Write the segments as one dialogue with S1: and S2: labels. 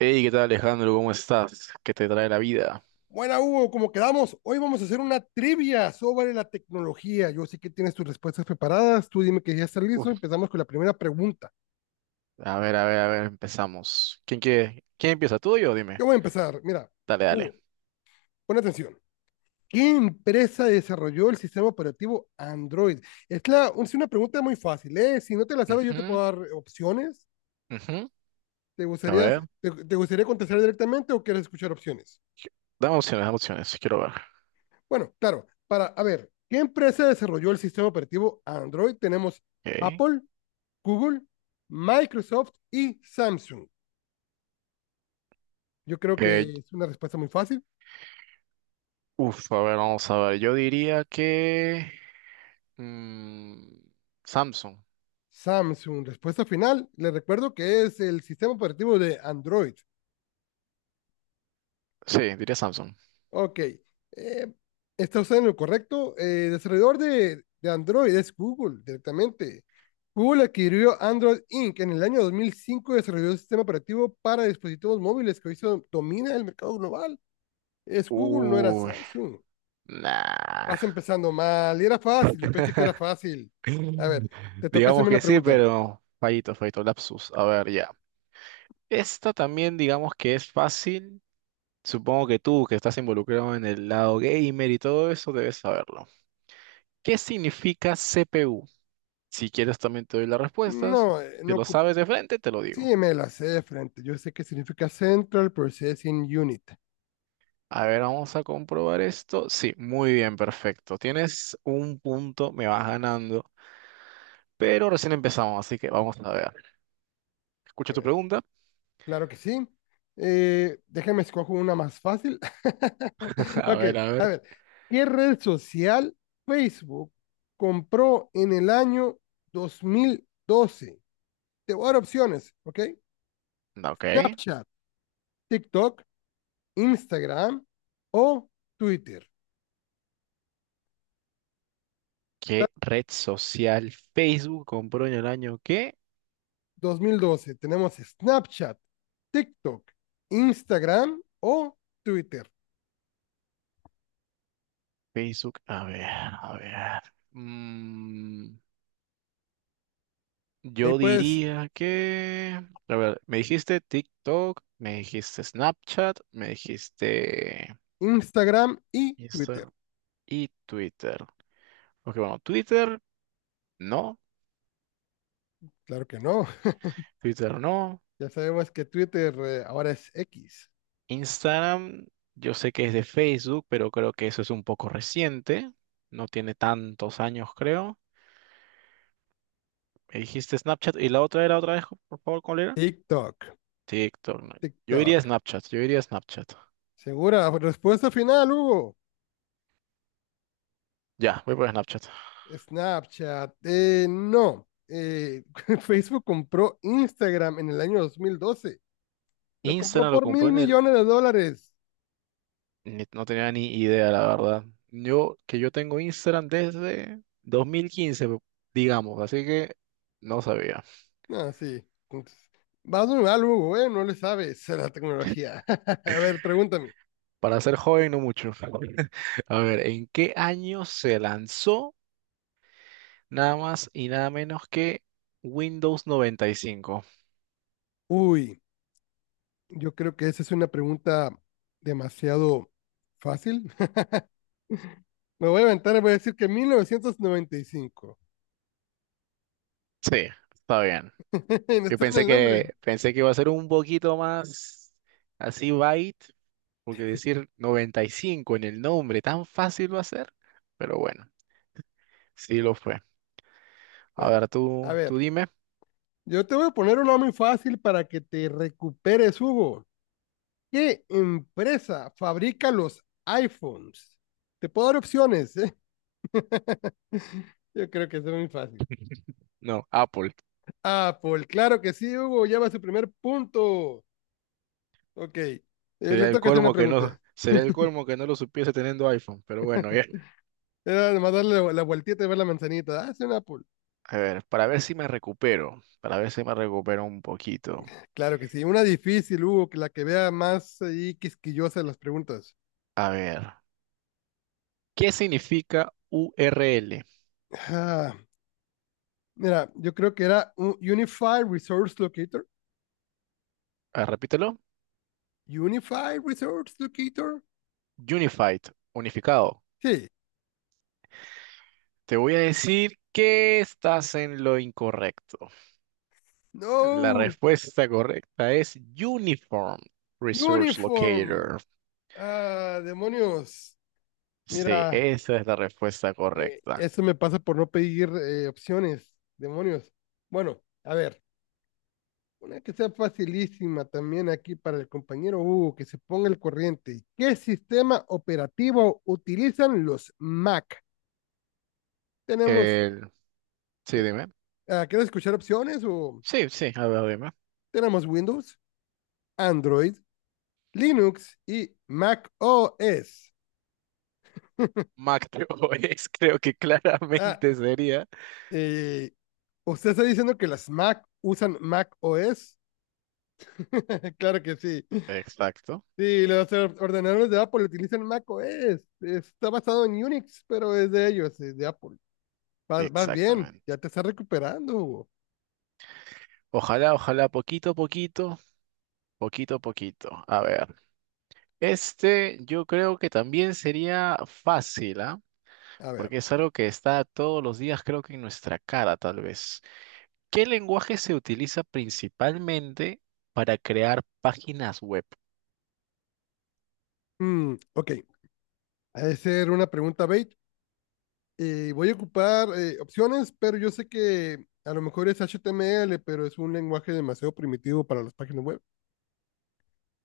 S1: Hey, ¿qué tal Alejandro? ¿Cómo estás? ¿Qué te trae la vida?
S2: Buena, Hugo, como quedamos, hoy vamos a hacer una trivia sobre la tecnología. Yo sé que tienes tus respuestas preparadas, tú dime que ya está listo,
S1: Uf,
S2: empezamos con la primera pregunta.
S1: A ver, a ver, a ver, empezamos. ¿Quién quiere? ¿Quién empieza? ¿Tú o yo? Dime.
S2: Yo voy a empezar, mira,
S1: Dale, dale.
S2: Hugo, pon atención. ¿Qué empresa desarrolló el sistema operativo Android? Es una pregunta muy fácil, ¿eh? Si no te la sabes, yo te
S1: Ujú,
S2: puedo dar opciones.
S1: ujú.
S2: ¿Te
S1: A
S2: gustaría,
S1: ver,
S2: te gustaría contestar directamente o quieres escuchar opciones?
S1: dame opciones, dame opciones. Quiero ver.
S2: Bueno, claro, a ver, ¿qué empresa desarrolló el sistema operativo Android? Tenemos
S1: Ok.
S2: Apple, Google, Microsoft y Samsung. Yo creo
S1: Eh,
S2: que es una respuesta muy fácil.
S1: a ver, vamos a ver. Yo diría que... mm, Samsung.
S2: Samsung, respuesta final. Les recuerdo que es el sistema operativo de Android.
S1: Sí, diría Samsung.
S2: Ok, está usted en lo correcto. El desarrollador de Android es Google directamente. Google adquirió Android Inc. en el año 2005 y desarrolló el sistema operativo para dispositivos móviles que hoy se domina el mercado global. Es Google, no era
S1: Uy,
S2: Samsung.
S1: nah.
S2: Vas empezando mal. Y era fácil, yo pensé que era fácil. A ver, te toca
S1: Digamos
S2: hacerme una
S1: que sí,
S2: pregunta.
S1: pero fallito, fallito, lapsus. A ver, ya. Esta también digamos que es fácil. Supongo que tú, que estás involucrado en el lado gamer y todo eso, debes saberlo. ¿Qué significa CPU? Si quieres, también te doy las respuestas.
S2: No,
S1: Si
S2: no,
S1: lo sabes de frente, te lo digo.
S2: sí, me la sé de frente. Yo sé que significa Central Processing Unit.
S1: A ver, vamos a comprobar esto. Sí, muy bien, perfecto. Tienes un punto, me vas ganando, pero recién empezamos, así que vamos a ver. Escucha
S2: A
S1: tu
S2: ver,
S1: pregunta.
S2: claro que sí. Déjame escojo una más fácil.
S1: A
S2: Ok,
S1: ver, a
S2: a
S1: ver.
S2: ver, ¿qué red social Facebook compró en el año 2012? Te voy a dar opciones, ¿ok?
S1: No, ok.
S2: Snapchat, TikTok, Instagram o Twitter.
S1: ¿Qué red social Facebook compró en el año que?
S2: 2012 tenemos Snapchat, TikTok, Instagram o Twitter.
S1: Facebook, a ver, a ver. Mm,
S2: Ahí
S1: Yo
S2: puedes
S1: diría que, a ver, me dijiste TikTok, me dijiste Snapchat, me dijiste
S2: Instagram y Twitter.
S1: Instagram y Twitter. Ok, bueno, Twitter no,
S2: Claro que no.
S1: Twitter no.
S2: Ya sabemos que Twitter ahora es X.
S1: Instagram, yo sé que es de Facebook, pero creo que eso es un poco reciente. No tiene tantos años, creo. Me dijiste Snapchat y la otra era otra vez, por favor, ¿cuál era?
S2: TikTok,
S1: TikTok, no. Yo diría
S2: TikTok.
S1: Snapchat, yo diría Snapchat.
S2: Segura, respuesta final, Hugo.
S1: Ya, voy por Snapchat.
S2: Snapchat, no. Facebook compró Instagram en el año 2012. Lo compró
S1: Instagram lo
S2: por
S1: compró
S2: mil
S1: en el...
S2: millones de dólares.
S1: Ni- No tenía ni idea, la verdad. Que yo tengo Instagram desde 2015, digamos, así que no sabía.
S2: Ah, sí. Entonces, vas muy mal, Hugo, ¿eh? No le sabes a la tecnología. A ver, pregúntame.
S1: Para ser joven, no mucho. A ver, ¿en qué año se lanzó nada más y nada menos que Windows 95?
S2: Uy, yo creo que esa es una pregunta demasiado fácil. Me voy a aventar y voy a decir que 1995.
S1: Sí, está bien.
S2: No está en el nombre.
S1: Pensé que iba a ser un poquito más así byte, porque decir 95 en el nombre tan fácil va a ser, pero bueno, sí lo fue. A
S2: Bueno,
S1: ver,
S2: a
S1: tú
S2: ver,
S1: dime.
S2: yo te voy a poner una muy fácil para que te recuperes, Hugo. ¿Qué empresa fabrica los iPhones? Te puedo dar opciones, ¿eh? Yo creo que es muy fácil.
S1: No, Apple.
S2: Apple, claro que sí, Hugo, ya va su primer punto. Ok, le
S1: Sería el
S2: toca hacer una
S1: colmo que no,
S2: pregunta.
S1: sería el colmo que no lo supiese teniendo iPhone, pero bueno, ya.
S2: Era nomás darle la vueltita y ver la manzanita. Ah, es un Apple.
S1: A ver, para ver si me recupero, para ver si me recupero un poquito.
S2: Claro que sí, una difícil, Hugo, que la que vea más ahí quisquillosa de las preguntas.
S1: A ver, ¿qué significa URL?
S2: Ah, mira, yo creo que era un Unified Resource Locator.
S1: A ver, repítelo.
S2: Unified Resource Locator.
S1: Unified, unificado.
S2: Sí.
S1: Te voy a decir que estás en lo incorrecto. La
S2: No.
S1: respuesta correcta es Uniform Resource
S2: Uniform.
S1: Locator.
S2: Ah, demonios.
S1: Sí,
S2: Mira,
S1: esa es la respuesta correcta.
S2: Eso me pasa por no pedir opciones, demonios. Bueno, a ver, una que sea facilísima también aquí para el compañero Hugo, que se ponga el corriente. ¿Qué sistema operativo utilizan los Mac? Tenemos,
S1: El... sí, dime.
S2: ¿quieres escuchar opciones? O
S1: Sí, sí, a ver, dime.
S2: tenemos Windows, Android, Linux y Mac OS.
S1: Macro es, creo que
S2: Ah,
S1: claramente sería.
S2: eh, ¿usted está diciendo que las Mac usan Mac OS? Claro que sí.
S1: Exacto,
S2: Sí, los ordenadores de Apple utilizan macOS. Está basado en Unix, pero es de ellos, es de Apple. Vas bien, ya
S1: exactamente.
S2: te estás recuperando, Hugo.
S1: Ojalá, ojalá, poquito a poquito, poquito a poquito. A ver, este yo creo que también sería fácil, ¿ah?
S2: A
S1: Porque
S2: ver.
S1: es algo que está todos los días, creo que en nuestra cara, tal vez. ¿Qué lenguaje se utiliza principalmente para crear páginas web?
S2: Ok, ha de ser una pregunta bait. Voy a ocupar opciones, pero yo sé que a lo mejor es HTML, pero es un lenguaje demasiado primitivo para las páginas web.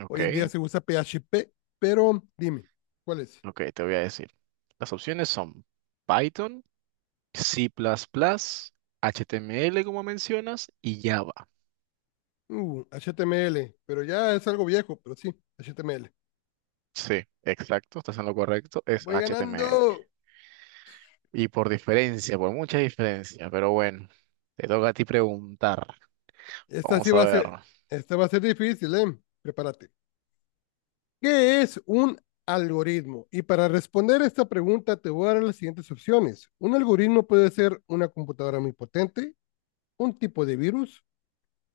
S1: Ok,
S2: Hoy en día se usa PHP, pero dime, ¿cuál es?
S1: ok, te voy a decir. Las opciones son Python, C++, HTML como mencionas y Java.
S2: HTML, pero ya es algo viejo, pero sí, HTML.
S1: Sí, exacto, estás en lo correcto, es
S2: Voy
S1: HTML.
S2: ganando.
S1: Y por diferencia, por mucha diferencia, pero bueno, te toca a ti preguntar.
S2: Esta sí
S1: Vamos a
S2: va a ser,
S1: ver.
S2: esta va a ser difícil, ¿eh? Prepárate. ¿Qué es un algoritmo? Y para responder esta pregunta te voy a dar las siguientes opciones. Un algoritmo puede ser una computadora muy potente, un tipo de virus,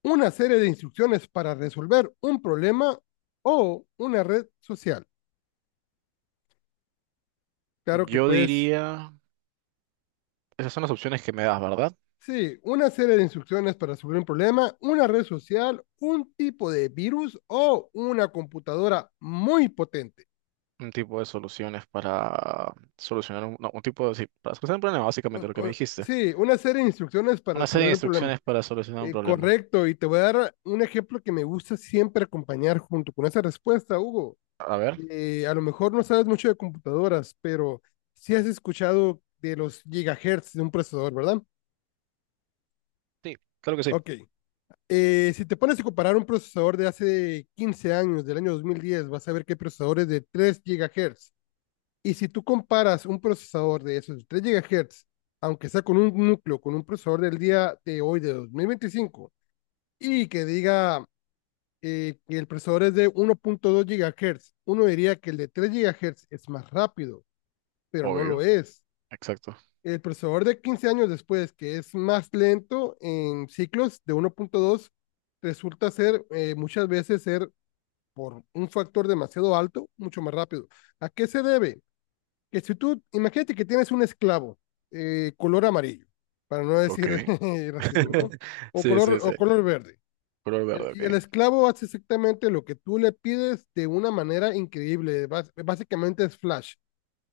S2: una serie de instrucciones para resolver un problema o una red social. Claro que
S1: Yo
S2: pues,
S1: diría, esas son las opciones que me das, ¿verdad?
S2: sí, una serie de instrucciones para resolver un problema, una red social, un tipo de virus o una computadora muy potente.
S1: Un tipo de soluciones para solucionar un, no, un tipo de, sí, para solucionar un problema, básicamente
S2: un-
S1: lo que me
S2: un-
S1: dijiste.
S2: sí, una serie de instrucciones para
S1: Una serie de
S2: resolver el problema.
S1: instrucciones para solucionar un
S2: Eh,
S1: problema.
S2: correcto, y te voy a dar un ejemplo que me gusta siempre acompañar junto con esa respuesta, Hugo.
S1: A ver.
S2: A lo mejor no sabes mucho de computadoras, pero sí has escuchado de los gigahertz de un procesador, ¿verdad?
S1: Sí, claro que sí.
S2: Ok. Si te pones a comparar un procesador de hace 15 años, del año 2010, vas a ver que hay procesadores de 3 GHz. Y si tú comparas un procesador de esos 3 GHz, aunque sea con un núcleo, con un procesador del día de hoy, de 2025 y que diga que el procesador es de 1,2 GHz, uno diría que el de 3 GHz es más rápido, pero no lo
S1: Obvio.
S2: es.
S1: Exacto.
S2: El procesador de 15 años después, que es más lento en ciclos de 1,2 resulta ser muchas veces ser por un factor demasiado alto, mucho más rápido. ¿A qué se debe? Que si tú, imagínate que tienes un esclavo color amarillo, para no
S1: Ok.
S2: decir racismo, ¿no? O
S1: Sí,
S2: color,
S1: sí, sí.
S2: o color verde.
S1: Color verde,
S2: Y el
S1: ok.
S2: esclavo hace exactamente lo que tú le pides de una manera increíble. Básicamente es flash.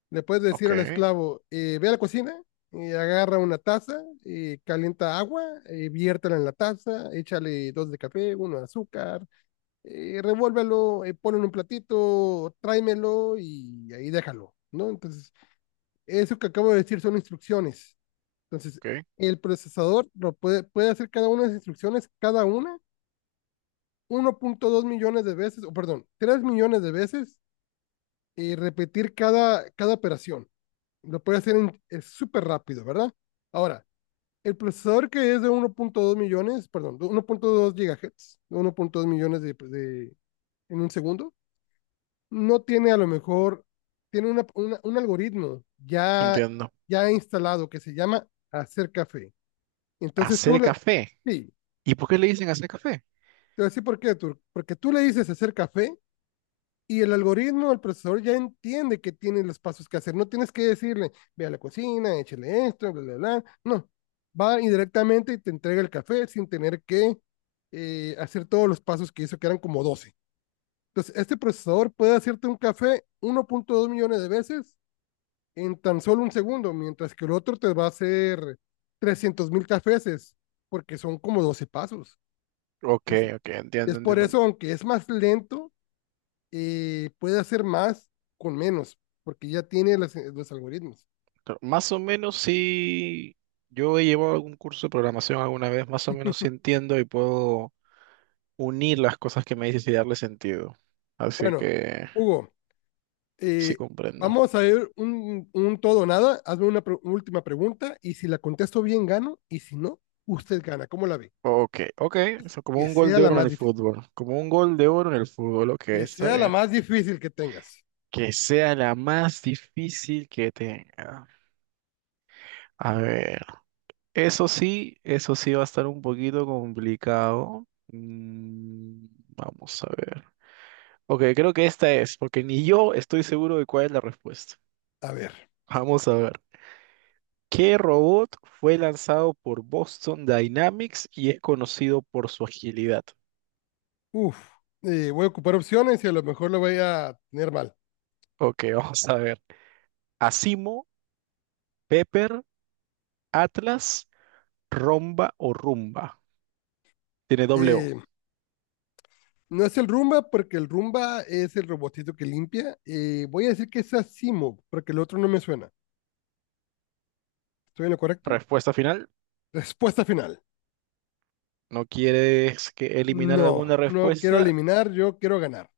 S2: Le puedes decir
S1: Ok,
S2: al esclavo, ve a la cocina y agarra una taza y calienta agua, viértela en la taza, échale dos de café, uno de azúcar, revuélvelo, ponlo en un platito, tráemelo y ahí déjalo, ¿no? Entonces eso que acabo de decir son instrucciones. Entonces,
S1: ok,
S2: el procesador lo puede hacer cada una de las instrucciones, cada una, 1,2 millones de veces, o perdón, 3 millones de veces, y repetir cada operación. Lo puede hacer es súper rápido, ¿verdad? Ahora, el procesador que es de 1,2 millones, perdón, de 1,2 GHz, de 1,2 millones en un segundo, no tiene a lo mejor, tiene un algoritmo ya,
S1: entiendo.
S2: ya instalado que se llama hacer café. Entonces
S1: Hacer café.
S2: sí, te
S1: ¿Y por qué le dicen hacer café?
S2: voy a decir por qué, Tur, porque tú le dices hacer café y el algoritmo, el procesador ya entiende que tiene los pasos que hacer. No tienes que decirle, ve a la cocina, échale esto, bla, bla, bla. No, va indirectamente y te entrega el café sin tener que hacer todos los pasos que hizo, que eran como 12. Entonces, este procesador puede hacerte un café 1,2 millones de veces en tan solo un segundo, mientras que el otro te va a hacer 300.000 cafés, porque son como 12 pasos.
S1: Ok,
S2: Es,
S1: ok,
S2: Y es
S1: entiendo,
S2: por
S1: entiendo.
S2: eso, aunque es más lento, puede hacer más con menos, porque ya tiene los algoritmos.
S1: Pero más o menos sí, yo he llevado algún curso de programación alguna vez, más o menos sí entiendo y puedo unir las cosas que me dices y darle sentido. Así
S2: Bueno,
S1: que
S2: Hugo,
S1: sí
S2: eh,
S1: comprendo.
S2: vamos a ver un todo o nada. Hazme una última pregunta y si la contesto bien, gano. Y si no, usted gana. ¿Cómo la ve?
S1: Ok, ok, eso como
S2: Que
S1: un gol
S2: sea
S1: de
S2: la
S1: oro en
S2: más
S1: el
S2: difícil.
S1: fútbol, como un gol de oro en el fútbol, ok,
S2: Que
S1: está
S2: sea la
S1: bien.
S2: más difícil que tengas.
S1: Que sea la más difícil que tenga. A ver. Eso sí va a estar un poquito complicado. Vamos a ver. Ok, creo que esta es, porque ni yo estoy seguro de cuál es la respuesta.
S2: A ver.
S1: Vamos a ver. ¿Qué robot fue lanzado por Boston Dynamics y es conocido por su agilidad?
S2: Uf. Voy a ocupar opciones y a lo mejor lo voy a tener mal.
S1: Ok, vamos a ver. Asimo, Pepper, Atlas, Romba o Rumba. Tiene doble O.
S2: Eh, No es el Rumba, porque el Rumba es el robotito que limpia. Voy a decir que es Asimo, porque el otro no me suena. ¿Estoy en lo correcto?
S1: Respuesta final.
S2: Respuesta final.
S1: ¿No quieres que eliminar
S2: No,
S1: alguna
S2: no quiero
S1: respuesta?
S2: eliminar, yo quiero ganar.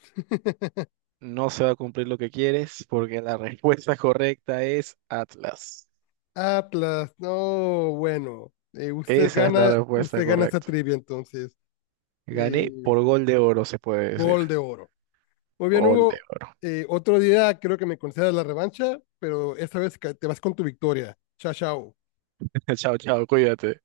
S1: No se va a cumplir lo que quieres porque la respuesta correcta es Atlas.
S2: Atlas, no, bueno. Usted
S1: Esa es la
S2: gana,
S1: respuesta
S2: usted gana esta
S1: correcta.
S2: trivia entonces. Eh,
S1: Gané por gol de oro, se puede decir.
S2: gol de oro. Muy bien,
S1: Gol de
S2: Hugo.
S1: oro.
S2: Otro día creo que me concedas la revancha, pero esta vez te vas con tu victoria. Chao, chao.
S1: Chao, chao, cuídate.